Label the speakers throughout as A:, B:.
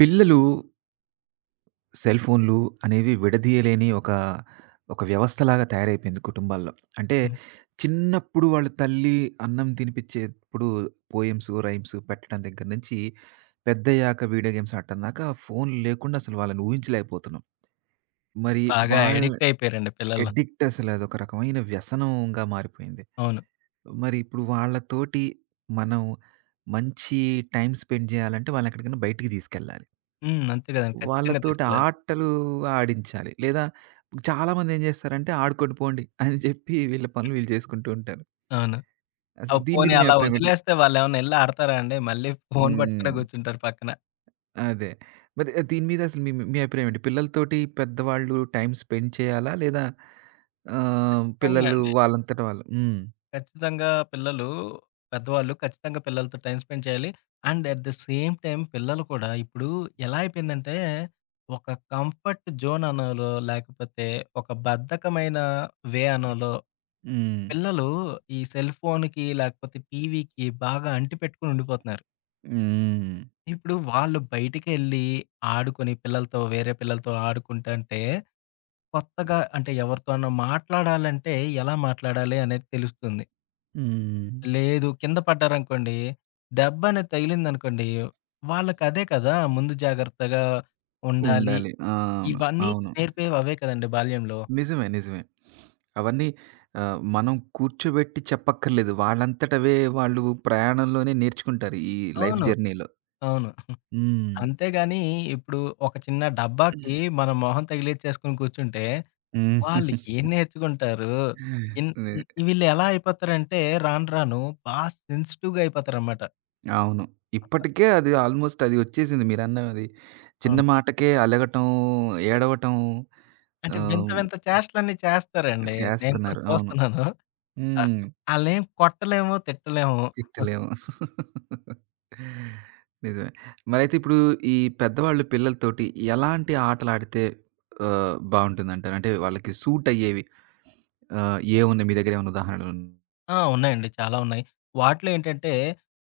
A: పిల్లలు సెల్ ఫోన్లు అనేవి విడదీయలేని ఒక, ఒక వ్యవస్థలాగా తయారైపోయింది కుటుంబాల్లో. అంటే,
B: హ్మ్.
A: చిన్నప్పుడు వాళ్ళ తల్లి అన్నం తినిపించేప్పుడు పోయిమ్సు, రైమ్సు పెట్టడం దగ్గర నుంచి పెద్దయ్యాక వీడియో గేమ్స్ ఆడటం దాకా ఫోన్ లేకుండా అసలు వాళ్ళని ఊహించలేకపోతున్నాం. మరి
B: బాగా
A: వాళ్ళ
B: అడిక్టయిపోయారండి పిల్లలు.
A: అడిక్టసల అదొక రకమైన వ్యసనంగా మారిపోయింది.
B: అవును.
A: మరి ఇప్పుడు వాళ్ళతోటి మనం మంచి టైమ్ స్పెండ్ చేయాలంటే వాళ్ళు ఎక్కడికైనా బయటికి తీసుకెళ్ళాలి.
B: హ్మ్. అంతే, కదండీ ఖచ్చితంగా
A: వాళ్ళతోటి
B: తీసుకెళ్ళాలి.
A: ఆటలు ఆడించాలి. లేదా చాలామందేం చేస్తారంటే ఆడుకోండి పోండి అని చెప్పి వీళ్ళ పనులు వీళ్ళు చేసుకుంటూ ఉంటారు.
B: అవును.
A: అసలు
B: ఆహ్,
A: దీని మీద
B: పోనీ
A: మీ
B: అలా
A: ఆభిప్రాయమెంటి?
B: వదిలేస్తే వాళ్ళేమన్నా ఎళ్లి ఆడతారా అండి. మళ్ళీ ఫోన్ పట్టుకునే
A: హ్మ్.
B: కూర్చుంటారు పక్కన.
A: అదే. మరి ఆహ్, దీని మీద అసలు మీ మీ అభిప్రాయం అండి. పిల్లలతోటి పెద్దవాళ్ళు టైమ్ స్పెండ్ చేయాలా? లేదా? ఆహ్,
B: ఇచ్చితంగా
A: పిల్లలు
B: అండి.
A: వాళ్ళంతట వాళ్ళు. హ్మ్.
B: ఖచ్చితంగా పిల్లలు పెద్దవాళ్ళు ఖచ్చితంగా పిల్లలతో టైమ్ స్పెండ్ చేయాలి. And at the same time పిల్లలు కూడా ఇప్పుడు ఎలా అయిపోయిందంటే, ఒక కంఫర్ట్ జోన్ అనాలో లేకపోతే ఒక బద్ధకమైన వే అనాలో,
A: హ్మ్.
B: పిల్లలు ఈ సెల్‌ఫోన్‌కి లేకపోతే టీవీకి బాగా అంటి పెట్టుకొని ఉండిపోతున్నారు.
A: హ్మ్.
B: ఇప్పుడు వాళ్ళు బయటికెళ్ళి, ఆడుకొని పిల్లలతో, వేరే పిల్లలతో ఆడుకుంటంటే, కొత్తగా అంటే, ఎవరితోనా మాట్లాడాలంటే ఎలా మాట్లాడాలే అనేది తెలుస్తుంది.
A: హ్మ్.
B: లేదు. కింద పడ్డారనుకోండి. దెబ్బనేది తగిలిందనుకోండి. వాళ్ళకదే కదా! ముందు జాగ్రత్తగా ఉండాలి.
A: ఉండాలి. ఆ!
B: ఇవన్నీ
A: అవును.
B: నేర్పేవవే కదండి బాల్యంలో.
A: నిజమే నిజమే. అవన్నీ ఆహ్, మనం కూర్చోబెట్టి చెప్పక్కర్లేదు. వాళ్ళంతటవే వాళ్ళు ప్రయాణంలోనే నేర్చుకుంటారు. ఈ లైఫ్
B: అవును.
A: జర్నీలో.
B: అవును.
A: హ్మ్.
B: అంతేగానీ ఇప్పుడు ఒక చిన్న డబ్బాకి మనం మొహం తగిలిచ్చేసుకొని కూర్చుంటే,
A: హ్మ్.
B: వాళ్ళు ఏం నేర్చుకుంటారు? ఇన్
A: వే
B: వీళ్ళెలా అయిపోతారంటే, రాను రాను బా సెన్సిటివ్‌గా అయిపోతారనమాట.
A: అవును. ఇప్పటికే అది ఆల్‌మోస్ట్ అది ఒచ్చేసింది మీరన్నది. చిన్న
B: అవును.
A: మాటకే అలగటం, ఏడవటం.
B: అంటే, వింత
A: ఆహ్...
B: వింత చేష్ట‌లన్నీ చేస్తారండి. నేను కూడా
A: ...చేస్తన్నారు. అవును.
B: చూస్తున్నాను. ఆ!
A: హ్మ్.
B: అలేం కొట్టలేము తిట్టలేము.
A: తిట్టలేము. నిజమే. మరైతే ఇప్పుడు ఈ పెద్దవాళ్ళు పిల్లలతోటి ఎలాంటి ఆటలుడితే ఆహ్, బావుంటుందంటారు? అంటే, వాళ్ళకి సూటయ్యేవి. ఆహ్, ఏముంది మీ దెగ్గర ఏమన్నా ఉదారణలు?
B: ఆ! ఉన్నాయండి. చాలా ఉన్నాయి. వాటిలో ఏంటంటే,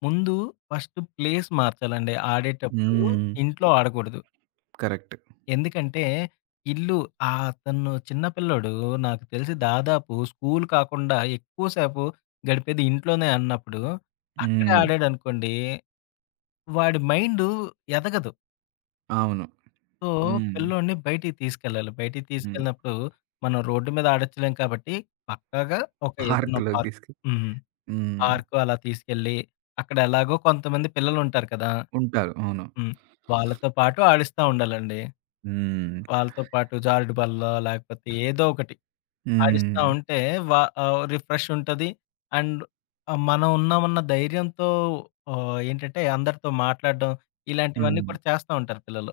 B: ముందు ఫస్ట్ ప్లేస్ మార్చాలండి. ఆడేటప్పుడు
A: హ్మ్.
B: ఇంట్లో ఆడకూడదు.
A: కరెక్ట్.
B: ఎందుకంటే, ఇల్లు ఆ తను చిన్న పిల్లోడు నాకు తెలిసి దాదాపు స్కూలు కాకుండా ఎక్కువసేపు గడిపేది ఇంట్లోనే అన్నప్పుడు. అక్కడే
A: హ్మ్.
B: ఆడాడనుకోండి. వాడి మైండు ఎదగదు.
A: అవును.
B: సో,
A: హ్మ్.
B: పిల్లోడిని బయటికి తీసుకెళ్ళాలి. బయటికి
A: హ్మ్.
B: తీసుకెళ్ళినప్పుడు, మనం రోడ్డు మీద ఆడొచ్చులేం కాబట్టి, పక్కాగా ఒక ఏదన్నా
A: పార్క్‌లోకి
B: పార్క్
A: తీసుకె
B: హ్మ్.
A: హ్మ్.
B: పార్క్ అలా తీసుకెళ్ళి, అక్కడ ఎలాగో కొంతమంది పిల్లలుంటారు కదా!
A: ఉంటారు. అవును.
B: హ్మ్. వాళ్ళతో పాటు ఆడిస్తా ఉండాలండి.
A: హ్మ్.
B: వాళ్ళతో పాటు జారుడు బల్లో లేకపోతే ఏదోకటి. ఆడిస్తా
A: హ్మ్.
B: ఉంటే, వా ఆహ్, రిఫ్రెష్ ఉంటది. అండ్ ఆ! మనం ఉన్నామ ఉన్న ధైర్యంతో ఆహ్, ఏంటంటే, అందరితో మాట్లాడడం, ఇలాంటివన్నీ
A: హ్మ్.
B: కూడా చేస్తా ఉంటారు పిల్లలు.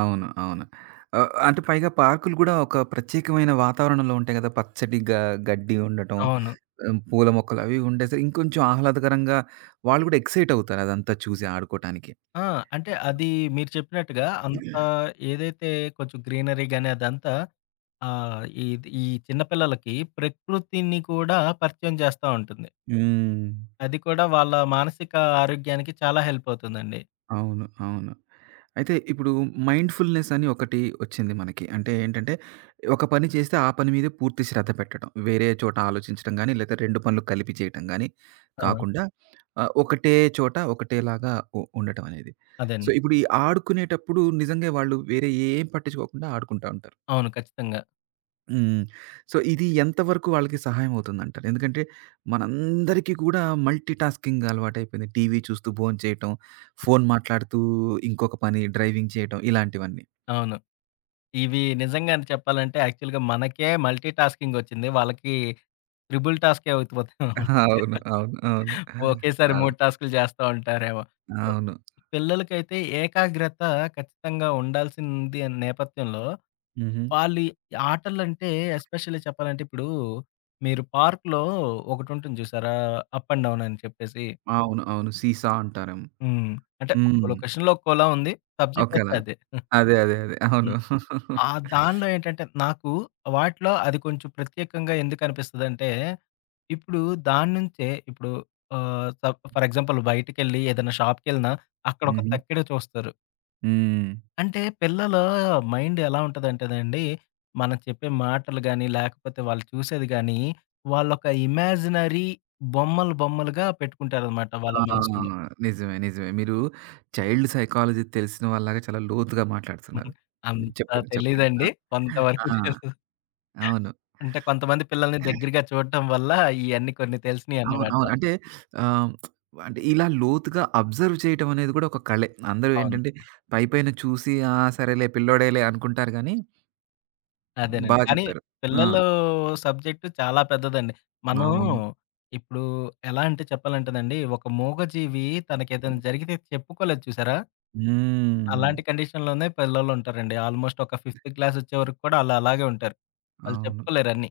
A: అవును. అవును. ఆహ్, అంటే పైగా పార్కులు గూడా ఒక ప్రత్యేకమైన వాతావరణంలో ఉంటాయి కదా! పచ్చడి గ గడ్డి ఉండటం,
B: అవును.
A: ఆ పూల మొక్కలు అవి ఉండేస ఇంకొంచెం ఆహ్లాదకరంగా వాళ్ళు కూడా ఎక్సైట్ అవుతారు, అదంతా చూసి ఆడుకోటానికి.
B: ఆ! అంటే, అది మీరు చెప్పినట్టుగా, అంతా ఏదైతే కొంచెం గ్రీనరీ గాని, అదంతా ఆ! ఇది ఈ చిన్న పిల్లలకి ప్రకృతిని కూడా పరిచయం చేస్తా ఉంటుంది.
A: హ్మ్.
B: అది కూడా వాళ్ళ మానసిక ఆరోగ్యానికి, చాలా హెల్పవుతుందండి.
A: అవును అవును. అయితే, ఇప్పుడు మైండ్‌ఫుల్‌నెసని ఒకటి ఒచ్చింది మనకి. అంటే, ఏంటంటే, ఒక పని చేస్తే ఆ పని మీద పూర్తి శ్రద్ధ పెట్టడం. వేరే చోట ఆలోచించడం గానీ, లేతే రెండు పనులు కలిపి చేయటం గాని
B: ఆ!
A: కాకుండా ఆహ్, ఒకటే చోట, ఒకటేలాగా ఉ ఉండటం అనేది. సో,
B: అదేండి.
A: ఇప్పుడు ఈ ఆడుకునేటప్పుడు, నిజంగా వాళ్ళు వేరే ఏం పట్టించుకోకుండా, ఆడుకుంటా ఉంటారు.
B: అవును. ఖచ్చితంగా.
A: హ్మ్. సో, ఇది ఎంతవరకు వాళ్ళకి సహాయం అవుతుందంటారు. ఎందుకంటే, మనందరికీ కూడా మల్టీటాస్కింగ్ అలవాటైపోయింది. టీవీ చూస్తూ భోంచేయటం. ఫోను మాట్లాడుతూ ఇంకొక పని డ్రైవింగ్ చేయటం ఇలాంటివన్నీ.
B: అవును. ఇవి నిజంగానే చెప్పాలంటే, యాక్చువల్‌గా మనకే మల్టీటాస్కింగొచ్చింది. వాళ్ళకి, త్రిబుల్ టాస్కే [unintelligible]
A: అవును. అవును. అవును.
B: ఒకేసారి
A: అవ్
B: 3 టాస్కులు చేస్తా ఉంటారేమో, ఆహ్
A: అవును.
B: పిల్లలకైతే ఏకాగ్రత ఖచ్చితంగా ఉండాల్సింది నేపథ్యంలో.
A: హుహు.
B: వాళ్ళు ఆటలంటే, ఎస్పెషల్లీ చెప్పాలంటే ఇప్పుడు, మీరు పార్కులో ఒకటుంటుంది చూసారా? అప్ అండ్ డౌన్ అని చెప్పేసి.
A: అవును. అవును. సీ-సా అంటారం
B: హ్మ్. అంటే, ఒక్కో
A: హ్మ్.
B: లొకేషన్‌లో ఒక్కోలా ఉంది. సబ్జెక్ట్ అయితే
A: [unintelligible]
B: అదే.
A: అదే. అదే. అదే. అవును.
B: హ్మ్. ఆ దానిలో ఏంటంటే, నాకు వాటిలో అది కొంచెం ప్రత్యేకంగా ఎందుకునిపిస్తదంటే, ఇప్పుడు దాని నుంచే ఇప్పుడు ఆహ్, స ఫర్ ఎగ్జాంపుల్ బయటికెళ్ళి ఏదైనా షాపుకెళ్ళినా అక్కడొక
A: హుహు.
B: తక్కెడ చూస్తారు.
A: హ్మ్.
B: అంటే, పిల్లలు మైండ్ ఎలా ఉంటదంటేండి, మనం చెప్పే మాటలు గాని, లేకపోతే వాళ్ళు చూసేది గానీ వాళ్ళొక ఇమాజినరీ బొమ్మలు బొమ్మలుగా పెట్టుకుంటారనమాట
A: ఆ!
B: వాళ్ళ మనసుల్లో.
A: నిజమే, నిజమే. మీరు చైల్డ్ సైకాలజీ తెలిసిన వాళ్ళలాగా చాలా లోతుగా మాట్లాడుతున్నారు. హ్మ్.
B: అంత
A: చెప్పండి. చెప్పండి.
B: తెలీదండి.
A: ఆహ్
B: కొంత
A: ఆ!
B: వరకు తెలుసు.
A: అవును.
B: అంటే, కొంతమంది పిల్లల్ని దగ్గరగా చూడటం వల్ల ఇయన్నీ కొన్ని
A: అవును,
B: తెలిసినయన్నమాట.
A: అవును. అంటే ఆహ్, అంటే ఇలా లోతుగా అబ్జర్వ్ చేయటం అనేది గూడా ఒక కళే. అందరూ
B: అవును.
A: ఏంటంటే, పైపైన చూసి ఆ! సరేలే, పిల్లోడేలే అనుకుంటారు గానీ... బా
B: అదేనండి. కానీ
A: చెప్పారు. ఆ!
B: పిల్లలు సబ్జెక్ట్ చాలా పెద్దదండి. మనం,
A: అవును.
B: ఇప్పుడు ఎలా అంటే చెప్పాలంటేనండి, ఒక మూగజీవి తనకేదైనా జరిగితే చెప్పుకోలేదు చూసారా?
A: హ్మ్.
B: అలాంటి కండిషన్‌లోనే పిల్లలుంటారండి. ఆల్మోస్ట్ ఒక ఫిఫ్తు క్లాసొచ్చే వరకు కూడా ఆళ్ళు అలాగే ఉంటారు. వాళ్ళు
A: అవును.
B: చెప్పుకోలేరన్నీ.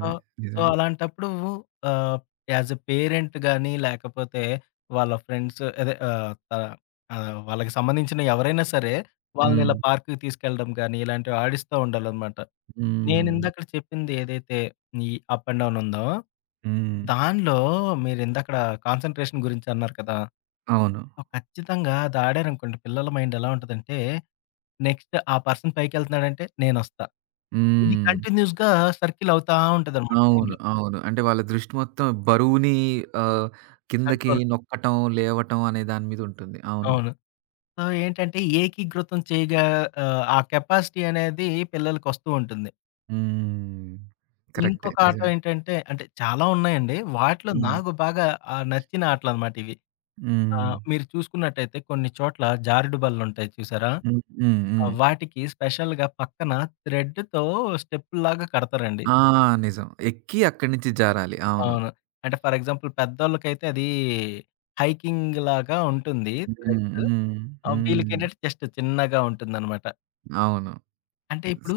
B: ఆ! సో,
A: నిజవే.
B: అలాంటప్పుడు ఆహ్, యాస్ ఏ పేరెంట్ గాని, లేకపోతే వాళ్ళ ఫ్రెండ్సూ అదే ఆహ్, త ఆహ్, వాళ్ళకి సంబంధించిన ఎవరైనా సరే, వాళ్ళని ఇలా
A: హ్మ్.
B: పార్కుకి తీసుకెళ్ళడం గాని, ఇలాంటివి ఆడిస్తా ఉండాలనమాట. నేను
A: హ్మ్.
B: ఇందకడ చెప్పింది ఏదైతే ఈ అప్ అండ్ డౌనుందో?
A: హ్మ్.
B: దానిలో మీరు ఇందకడ, కాన్సంట్రేషన్ గురించి అన్నారు కదా!
A: అవును.
B: ఆ ఖచ్చితంగా అది ఆడారనుకోండి, పిల్లల మైండేలా ఉంటదంటే, నెక్స్ట్ ఆ పర్సన్ పైకెళ్తన్నాడంటే నేనొస్తా. ఇది
A: హ్మ్.
B: కంటిన్యూస్‌గా సర్కిలవుతా ఉంటదనమాట
A: అవును.
B: మైండ్‌లో.
A: అవును. అంటే, వాళ్ళ దృష్టి మొత్తం, బరువుని ఆహ్, కిందకి
B: కంట్రోల్.
A: నొక్కటం, లేవటం అనే దాని మీదుంటుంది. అవును.
B: అవును. సో, ఏంటంటే ఏకీకృతం చేయగా, ఆహ్, ఆ కెపాసిటీ అనేది పిల్లలకోస్తూ ఉంటుంది.
A: హ్మ్. కరెక్టే.
B: ఇంకొక ఆట
A: నిజవే.
B: ఏంటంటే, అంటే, చాలా ఉన్నాయండి. వాటిలో
A: హ్మ్.
B: నాకు బాగా ఆహ్, నచ్చిన ఆటలనమాట ఇవి. ఆ!
A: హ్మ్.
B: మీరు చూసుకున్నట్టయితే కొన్ని చోట్ల, జారుడు బల్లుంటాయి చూసారా?
A: హ్మ్, హ్మ్,
B: ఆ
A: హ్మ్.
B: వాటికి స్పెషల్‌గా పక్కన థ్రెడ్డుతో స్టెప్పుల్లాగా కడతారండి.
A: ఆ! నిజం. ఎక్కి అక్కడ నించి జారాలి. అవును.
B: అవును. అంటే, ఫర్ ఎగ్జాంపుల్ పెద్దోళ్ళకైతే అదీ, హైకింగ్‌లాగా ఉంటుంది.
A: హ్మ్,
B: త్రెడ్.
A: హ్మ్,
B: ఆ!
A: హ్మ్.
B: వీళ్ళకేంటంటే జస్ట్ చిన్నగా ఉంటుందనమాట.
A: అవును.
B: అంటే ఇప్పుడు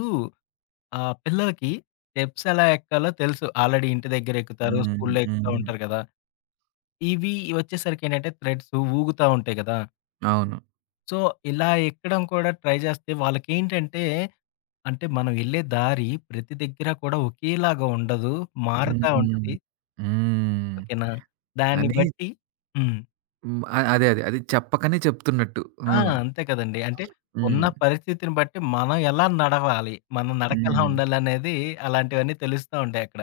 B: ఆహ్, పిల్లలకి స్టెప్స్ ఎలా ఎక్కాలో తెలుసు. ఆల్రెడీ ఇంటి దగ్గరెక్కుతారు.
A: హ్మ్.
B: స్కూల్లో ఎక్కుతా
A: హ్మ్.
B: ఉంటారు గదా! ఇవి ఒచ్చేసరికి ఏంటంటే, థ్రెడ్సు ఊగుతా ఉంటాయి గదా!
A: అవును.
B: సో, ఇలా ఎక్కడం కూడా ట్రై జేస్తే, వాళ్ళకేంటంటే, అంటే మనం వెళ్ళే దారి ప్రతి దగ్గర కూడా ఒకేలాగా ఉండదు.
A: హ్మ్,
B: మారుతా
A: హ్మ్.
B: ఉంటది.
A: హ్మ్.
B: ఓకేనా! దాన్ని
A: అని
B: బట్టి హ్మ్.
A: హ్మ్. అ అదే అదే అది చెప్పకనే చెప్తున్నట్టు.
B: ఆ!
A: అవును.
B: అంతే కదండీ. అంటే ఉన్న
A: హ్మ్.
B: పరిస్థితిని బట్టి, మనం ఎలా నడవాలి? మన నడకెలా
A: హ్మ్.
B: ఉండాలనేది, అలాంటివన్నీ తెలుస్తా ఉంటాయి అక్కడ.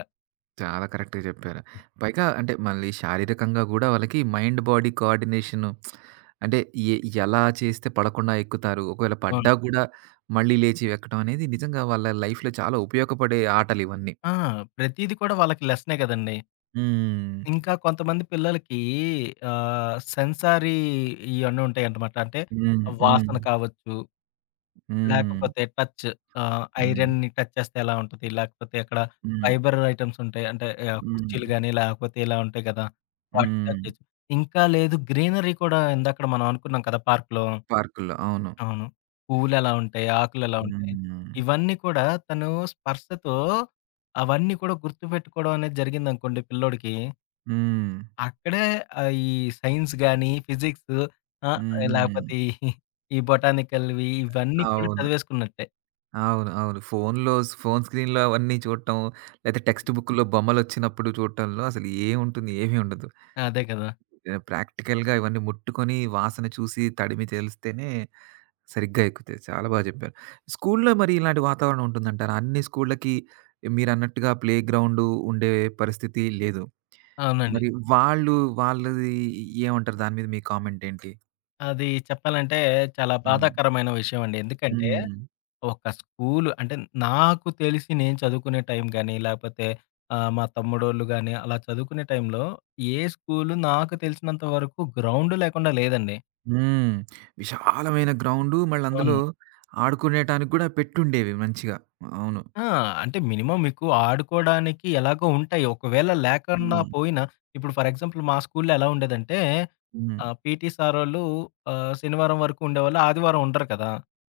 A: చాలా కరెక్ట్‌గా చెప్పారు. పైగా అంటే మళ్ళీ శారీరకంగా గూడా వాళ్ళకి మైండ్ బాడీ కోఆర్డినేషను అంటే, ఎ ఎలా చేస్తే పడకుండా ఎక్కుతారు? ఒకవేళ
B: అవును.
A: పడ్డా గూడా, మళ్ళీ లేచి వెక్కడం అనేది నిజంగా వాళ్ళ లైఫ్‌లో చాలా ఉపయోగపడే ఆటలు ఇవన్నీ.
B: ఆ! ప్రతీది కూడా వాళ్ళకి లెసనే కదండీ.
A: హ్మ్.
B: ఇంకా కొంతమంది పిల్లలకి ఆహ్, సెన్సారీ ఇయన్నీ ఉంటాయంటమాట. అంటే
A: హ్మ్. హ్మ్.
B: వాసన కావచ్చు,
A: హ్మ్.
B: లేకపోతే టచ్ ఆహ్,
A: హ్మ్.
B: ఐరన్‌ని టచ్ చేస్తే ఎలా ఉంటది? లేకపోతే ఎక్కడ
A: హ్మ్.
B: ఫైబర్ ఐటెమ్స్ ఉంటాయి. అంటే ఆహ్, కుర్చీలు
A: హ్మ్.
B: గానీ, లేకపోతే ఇలా ఉంటాయి గదా! వాటిని టచ్
A: హ్మ్.
B: చేస్తూ, ఇంకా లేదు గ్రీనరీ కూడా ఎందాక్కడ మనం అనుకున్నాం కదా పార్కులో,
A: పార్కుల్లో అవును.
B: అవును. పువ్వులేలా ఉంటాయి, ఆకులేలా ఉంటాయి.
A: హ్మ్.
B: ఇవన్నీ కూడా తను స్పర్శతో అవన్నీ కూడా గుర్తుపెట్టుకోవడం అనేది జరిగిందనుకోండి పిల్లోడికి
A: హ్మ్.
B: అక్కడె ఆహ్, ఈ సైన్స్‌ గానీ, ఫిజిక్సు ఆహ్,
A: హుహు.
B: లేకపోతే ఈ బొటానికల్‌వి ఇవన్నీ కూడా
A: అవును.
B: చదివేసుకున్నట్టే.
A: అవును. అవును. ఫోను‌లో స్ ఫోను స్క్రీన్‌లో అవన్నీ చూడటం లేతే టెక్స్ట్‌బుక్‌లో బొమ్మలు ఒచ్చినప్పుడు చూడటంలో అసలు ఏమంటుంది ఏమి ఉండదు.
B: అదే కదా!
A: ఆహ్, ప్రాక్టికల్‌గా ఇవన్నీ ముట్టుకొని, వాసన చూసి, తడిమి, తెలిస్తేనే సరిగ్గా ఎక్కుతాయి చాలా బాగా చెప్పారు. స్కూల్లో మరి ఇలాంటి వాతావరణం ఉంటుందంటారా? అన్ని స్కూల్లకి మీరన్నట్టుగా ప్లేగ్రౌండు ఉండే పరిస్థితి లేదు.
B: అవునండి.
A: మరి వాళ్ళు, వాళ్ళది ఏ ఏమంటారు? దాని మీద మీ కామెంటేంటి?
B: అది చెప్పాలంటే, చాలా
A: అవును.
B: బాధాకరమైన విషయం అండి. ఎందుకంటే,
A: హ్మ్.
B: ఒక స్కూల్ అంటే, నాకు తెలిసి నేను చదువుకునే టైం గానీ లేకపోతే ఆహ్, మా తమ్ముడోళ్ళు గాని అలా చదువుకునే టైంలో ఏ స్కూలు నాకు తెలిసినంత వరకు గ్రౌండ్ లేకుండా లేదండి.
A: హ్మ్. విశాలమైన గ్రౌండ్ మళ్ళ అందులో
B: అవును.
A: ఆడుకునేటానికి కూడా పెట్టుండేవి మంచిగా అవును.
B: ఆ! అంటే, మినిమం మీకు ఆడుకోవడానికి ఎలాగో ఉంటాయి. ఒకవేళ లేకన్న
A: హ్మ్.
B: పోయినా ఇప్పుడు ఫర్ ఎగ్జాంపుల్ మా స్కూల్లో ఎలా ఉండేదంటే
A: హ్మ్.
B: ఆ! పీటీ సారోళ్ళు ఆహ్, శనివారం వరకు ఉండేవాళ్ళు ఆదివారం ఉండరు కదా!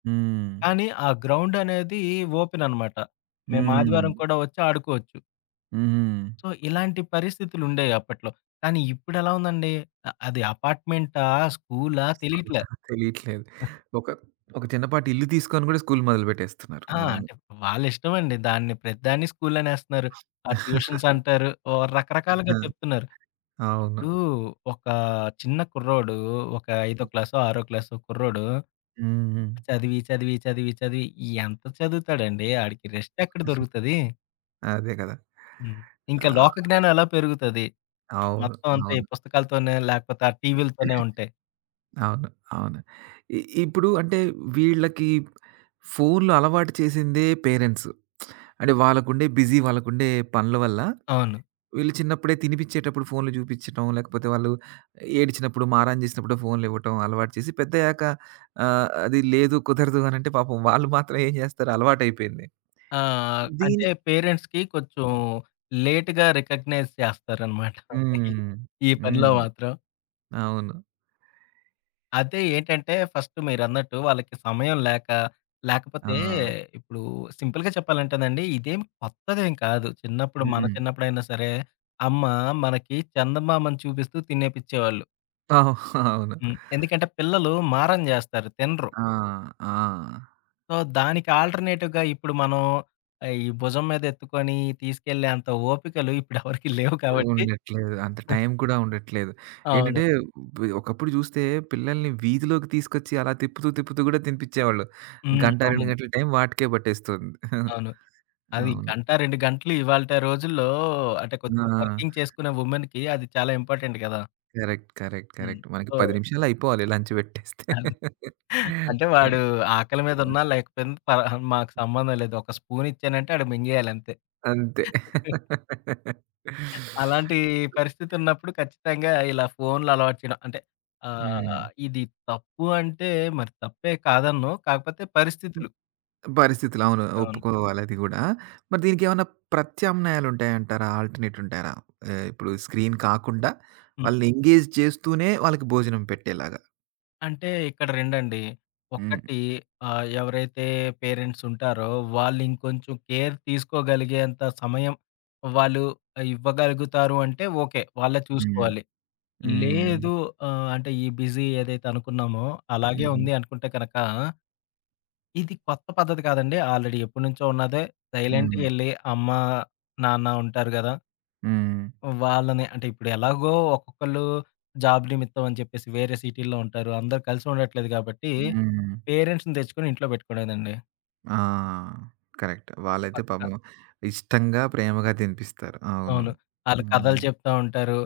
A: హ్మ్.
B: కానీ ఆ గ్రౌండ్ అనేది ఓపెన్ అనమాట. మేము ఆదివారం
A: హ్మ్.
B: కూడా వచ్చి ఆడుకోవచ్చు.
A: హ్మ్.
B: సో ఇలాంటి పరిస్థితులు ఉండేయి అప్పట్లో. కానీ ఇప్పుడ ఎలా ఉందండి? ఆ అది అపార్ట్‌మెంటా! స్కూలా! తెలియట్లా.
A: తెలియట్లేదు. ఒక ఒక చిన్నపాటిల్లు తీసుకొని కూడా స్కూలు మొదలుపెట్టేస్తున్నారు.
B: ఆ!
A: అవును.
B: అంటే, వాళ్ళ ఇష్టమండి. దాన్ని ప్రతిదాన్ని స్కూలనేస్తన్నారు. ఆ ట్యూషన్స్ అంటారు. ఓహ్! రకరకాలుగా
A: ఆ!
B: చెప్తున్నారు.
A: అవును.
B: ఇప్పుడు ఒకా చిన్న కుర్రోడు ఒక ఐదో క్లాసో, ఆరో క్లాసో కుర్రోడు...
A: హ్మ్, హ్మ్.
B: చదివి చదివి చదివి చదివి ఎంత చదువుతాడండి ఆడికి రెస్ట్ ఎక్కడ దొరుకుతది?
A: అదే గదా!
B: హ్మ్.
A: ఆ!
B: ఇంకా లోక‌జ్ఞానం ఎలా పెరుగుతది?
A: అవును.
B: మొత్తం అంతా ఈ
A: అవును.
B: పుస్తకాలతోనే లేపోతే ఆ టీవీలతోనే ఉంటే.
A: అవును. అవును. ఇ ఇప్పుడు అంటే, వీళ్ళకి ఫోన్లు అలవాటు చేసిందే పేరెంట్స్. అంటే వాళ్ళకుండే బిజీ వాళ్ళకుండే పనుల వల్ల.
B: అవును.
A: వీళ్ళు చిన్నప్పుడే తినిపిచ్చేటప్పుడు ఫోన్లు చూపిచ్చటం లేకపోతే వాళ్ళు ఏడ్చినప్పుడు మారాం చేసినప్పుడు ఫోన్లు ఇవ్వటం అలవాటు చేసి పెద్దయ్యాక ఆహ్, అది లేదు కుదరదు అనంటే పాపం వాళ్ళు మాత్రం ఏం చేస్తారు అలవాటైపోయింది.
B: ఆ! అంటే,
A: దీని
B: పేరెంట్స్‌కి కొంచెం లేట్‌గా రికగ్నైజ్ చేస్తారనమాట. ఈ
A: హ్మ్,
B: ఈ పనిలో
A: హ్మ్.
B: మాత్రం.
A: అవును.
B: అదే ఏంటంటే, ఫస్ట్ మీరన్నట్టు వాళ్ళకి సమయం లేక, లేకపోతే
A: ఆ!
B: ఇప్పుడు సింపుల్‌గా చెప్పాలంటేనండి ఇదేం కొత్తదేం కాదు. చిన్నప్పుడు మన
A: హ్మ్.
B: చిన్నప్పుడైనా సరే అమ్మ మనకి చందమామని చూపిస్తూ తినేపిచ్చేవాళ్ళు.
A: ఓహ్! అవును.
B: హ్మ్. ఎందుకంటే పిల్లలు మారం జేస్తారు, తినరు.
A: ఆ! ఆ!
B: సో, దానికి ఆల్టర్నేటివ్‌గా ఇప్పుడు మనం ఈ భుజం మీద ఎత్తుకొని తీసుకెళ్ళేంత ఓపికలు ఇప్పుడెవరికీ లేవు కాబట్టి
A: ఉండట్లేదు. అంత టైం కూడా ఉండట్లేదు.
B: అవును.
A: ఏంటంటే ఒకప్పుడు చూస్తే పిల్లల్ని వీధిలోకి తీసుకొచ్చి అలా తిప్పుతూ, తిప్పుతూ కూడా తినిపిచ్చేవాళ్ళు.
B: హ్మ్.
A: గంట, 2
B: అవునండి.
A: గంటల టైం వాటికే పట్టేస్తుంది.
B: అవును. అది
A: అవును.
B: గంట, 2 గంటలు ఇవాలటి రోజుల్లో అంటే,
A: ఆ!
B: కొద్దిగా వర్కింగ్ చేసుకునే వుమెన్‌కి అది చాలా ఇంపార్టెంట్ గదా!
A: Correct, correct,
B: hmm.
A: కరెక్ట్. మనకి
B: సో
A: 10 నిమిషాల్లో అయిపోవాలి లంచ్ పెట్టేస్తే.
B: అంటే,
A: ఆ!
B: వాడు ఆకలి మీద ఉన్నా లేకపోయింది పర మాకు సంబంధం లేదు. ఒక స్పూన్ ఇచ్చానంటే ఆడు మింగేయాలంతే.
A: అంతే.
B: అలాంటి పరిస్థితున్నప్పుడు ఖచ్చితంగా ఇలా ఫోన్లలవాటు చేయడం అంటే ఆహ్,
A: హ్మ్.
B: ఇది తప్పు అంటే మరి తప్పే కాదనను కాకపోతే
A: హ్మ్.
B: పరిస్థితులు.
A: పరిస్థితులు అవును.
B: అవును.
A: ఒప్పుకోవాలది గూడా. మరి దీనికేమన్నా ప్రత్యామ్నాయాలు ఉంటాయంటారా? ఆల్టర్నేట్ ఉంటారా? ఆహ్, ఇప్పుడు స్క్రీన్ కాకుండా,
B: హ్మ్.
A: వాళ్ళని ఎంగేజ్ చేస్తూనే వాళ్ళకి భోజనం పెట్టేలాగా.
B: అంటే, ఇక్కడ రెండండి.
A: హ్మ్.
B: 1 ఆహ్, ఎవరైతే పేరెంట్సూంటారో, వాళ్ళు ఇంకొంచెం కేర్ తీసుకోగలిగేంత సమయం, వాళ్ళు ఇవ్వగలుగుతారు అంటే, ఓకే! వాళ్ళే
A: హ్మ్.
B: చూసుకోవాలి.
A: హ్మ్. హ్మ్.
B: లేదు. ఆహ్, అంటే, ఈ బిజీ ఏదైతే అనుకున్నామో, అలాగే
A: హుహు.
B: ఉంది అనుకుంటే కనక, ఇది కొత్త పద్ధతి కాదండి, ఆల్రెడీ ఎప్పటినుంచో ఉన్నదే, సైలెంట్‌గా
A: హ్మ్.
B: ఎళ్ళి అమ్మ, నాన్న ఉంటారు గదా!
A: హ్మ్.
B: వాళ్ళని అంటే, ఇప్పుడు ఎలాగో ఒక్కొక్కళ్ళు, జాబ్ నిమిత్తం అని చెప్పేసి, వేరే సిటీల్లో ఉంటారు. అందరూ కలిసుండట్లేదు కాబట్టి,
A: హ్మ్.
B: పేరెంట్స్‌ని తెచ్చుకొని ఇంట్లో పెట్టుకోలేదండి.
A: ఆ! కరెక్ట్. వాళ్ళైతే
B: పక్క.
A: పాపం ఇష్టంగా, ప్రేమగా తినిపిస్తారు. అవును.
B: అవును. ఆళ్ళు కథలు
A: హ్మ్.
B: చెప్తా ఉంటారు.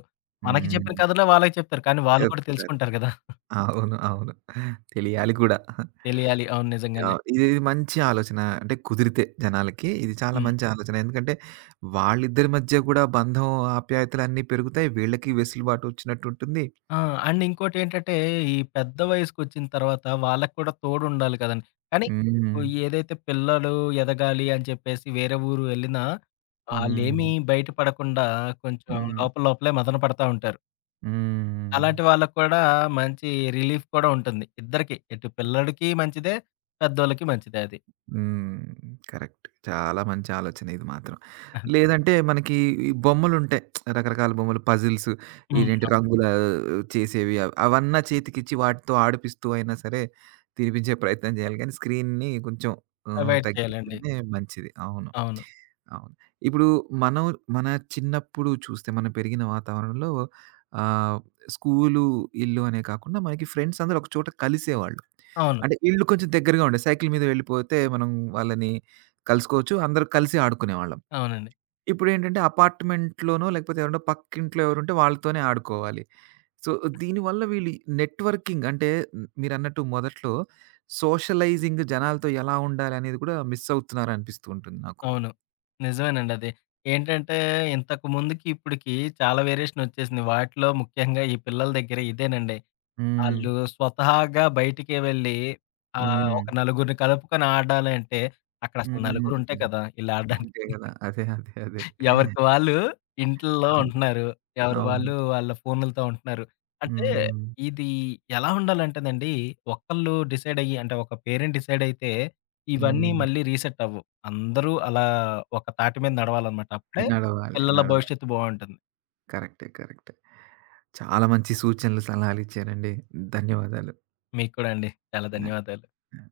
B: మనకి చెప్పిన
A: హ్మ్.
B: కథలే వాళ్ళకి చెప్తారు. కానీ, వాళ్ళు కూడా
A: చెప్తారు.
B: తెలుసుకుంటారు కదా!
A: అవును. అవును. తెలియాలి కూడా.
B: తెలియాలి. అవును.
A: ఆ!
B: నిజంగానే.
A: ఇది ఇది మంచి ఆలోచన. అంటే, కుదిరితే జనాలకి, ఇది చాలా
B: హ్మ్.
A: మంచి ఆలోచన. ఎందుకంటే, వాళ్ళిద్దరి మధ్య కూడా బంధం ఆప్యాయతలన్నీ పెరుగుతాయి. వీళ్ళకి వెసులుబాటు ఒచ్చినట్టుంటుంది.
B: ఆ! అండ్ ఇంకోటి ఏంటంటే, ఈ పెద్ద వయసుకొచ్చిన తర్వాత, వాళ్ళకి కూడా తోడుండాలి కదండీ. కానీ,
A: హ్మ్.
B: ఏదైతే పిల్లలు ఎదగాలి అని చెప్పేసి, వేరే ఊరు ఎళ్ళినా? వాళ్ళేమీ
A: హ్మ్.
B: బయట పడకుండా కొంచెం
A: హ్మ్.
B: లోపల, లోపలే మదన పడతా ఉంటారు. అలాంటి
A: హ్మ్.
B: వాళ్ళకి కూడా, మంచి రిలీఫ్ కూడా ఉంటుంది. ఇద్దరికి, ఇటు పిల్లడోకి మంచిదే. పెద్దోళ్ళకి మంచిదె అది.
A: హ్మ్. కరెక్ట్. చాలా మంచి ఆలోచనిది మాత్రం. లేదంటే మనకి ఈ బొమ్మలు ఉంటాయి. రకరకాల బొమ్మలు, పజిల్సు.
B: హ్మ్.
A: ఇదెంటి
B: అవును.
A: రంగులా చేసేవి, అవ అవన్నా చేతికిచ్చి, వాటితో ఆడిపిస్తూ అయినా సరే, తినిపించే ప్రయత్నం జేయాలి గాని, స్క్రీన్‌ని కొంచెం ఆహ్,
B: అవాయిడ్ చేయాలండి.
A: తగ్గిస్తేనే మంచిది. అవును.
B: అవును.
A: అవును. ఇప్పుడు మనం మన, చిన్నప్పుడు చూస్తే మనం పెరిగిన వాతావరణంలో ఆహ్, స్కూలు, ఇల్లు అనే కాకుండా మనకి ఫ్రెండ్సందరూ ఒక చోట కలిసేవాళ్ళు.
B: అవును.
A: అంటే ఇళ్ళు కొంచెం దగ్గరగా ఉండే. సైకిల్ మీద వెళ్ళిపోతే, మనం వాళ్ళని కలుసుకోవచ్చు, అందరూ కలిసి ఆడుకునేవాళ్ళం.
B: అవునండి.
A: ఇప్పుడేంటంటే అపార్ట్‌మెంట్‌లోనో లేకపోతే ఏవరన్న పక్కింట్లో ఎవరుంటే, వాళ్ళతోనే ఆడుకోవాలి. సో, దీనివల్ల వీళ్ళు నెట్‌వర్కింగ్ అంటే, మీరన్నట్టు మొదట్లో సోషలైజింగ్ జనాలతో ఎలా ఉండాలనేది కూడా, మిస్ అవుతున్నారానిపిస్తూంటుంది నాకు.
B: అవును. నిజవేనండది. ఏంటంటే ఇంతకుముందుకిప్పుడికి చాలా వేరియేషనోచ్చేసింది. వాటిలో ముఖ్యంగా, ఈ పిల్లల దెగ్గర ఇదేనండి. ఆళ్ళు
A: హ్మ్.
B: స్వతహాగా బయటికే వెళ్ళి. ఆహ్, ఒక
A: హుహు.
B: నలుగురిని కలుపుకొని, ఆడాలంటే అక్కడసలు నలుగురుంటే
A: హుహు.
B: కదా! ఇళ్ళడ్డానికి.
A: అంతే గదా! అదే! అదే! అదే!
B: ఎవరికి వాళ్ళు, ఇంటుల్లో
A: ఆ!
B: ఉంటన్నారు. ఎవరి
A: అవును.
B: వాళ్ళు, వాళ్ళ ఫోనులతో ఉంటున్నారు. అంటే,
A: హుహు.
B: ఇది ఎలా ఉండాలంటేనండి? ఒకళ్ళు డిసైడయ్యి, అంటే ఒక పేరెంట్ డిసైడయితే? ఇవన్నీ
A: హ్మ్.
B: మళ్ళీ రీసెట్ అవ్వువు. అందరూ అలా, ఒక తాటి మీద నడవాలనమాట. అప్పుడే
A: నడవాలి.
B: పిల్లల
A: నడవాలి.
B: భవిష్యత్తు బావుంటుంది.
A: కరెక్టే. కరెక్ట్. చాలా మంచి సూచనలు, సలహాలిచ్చారండి. ధన్యవాదాలు.
B: మీకు కూడండి. చాలా
A: ఆ!
B: ధన్యవాదాలు.
A: ఆ!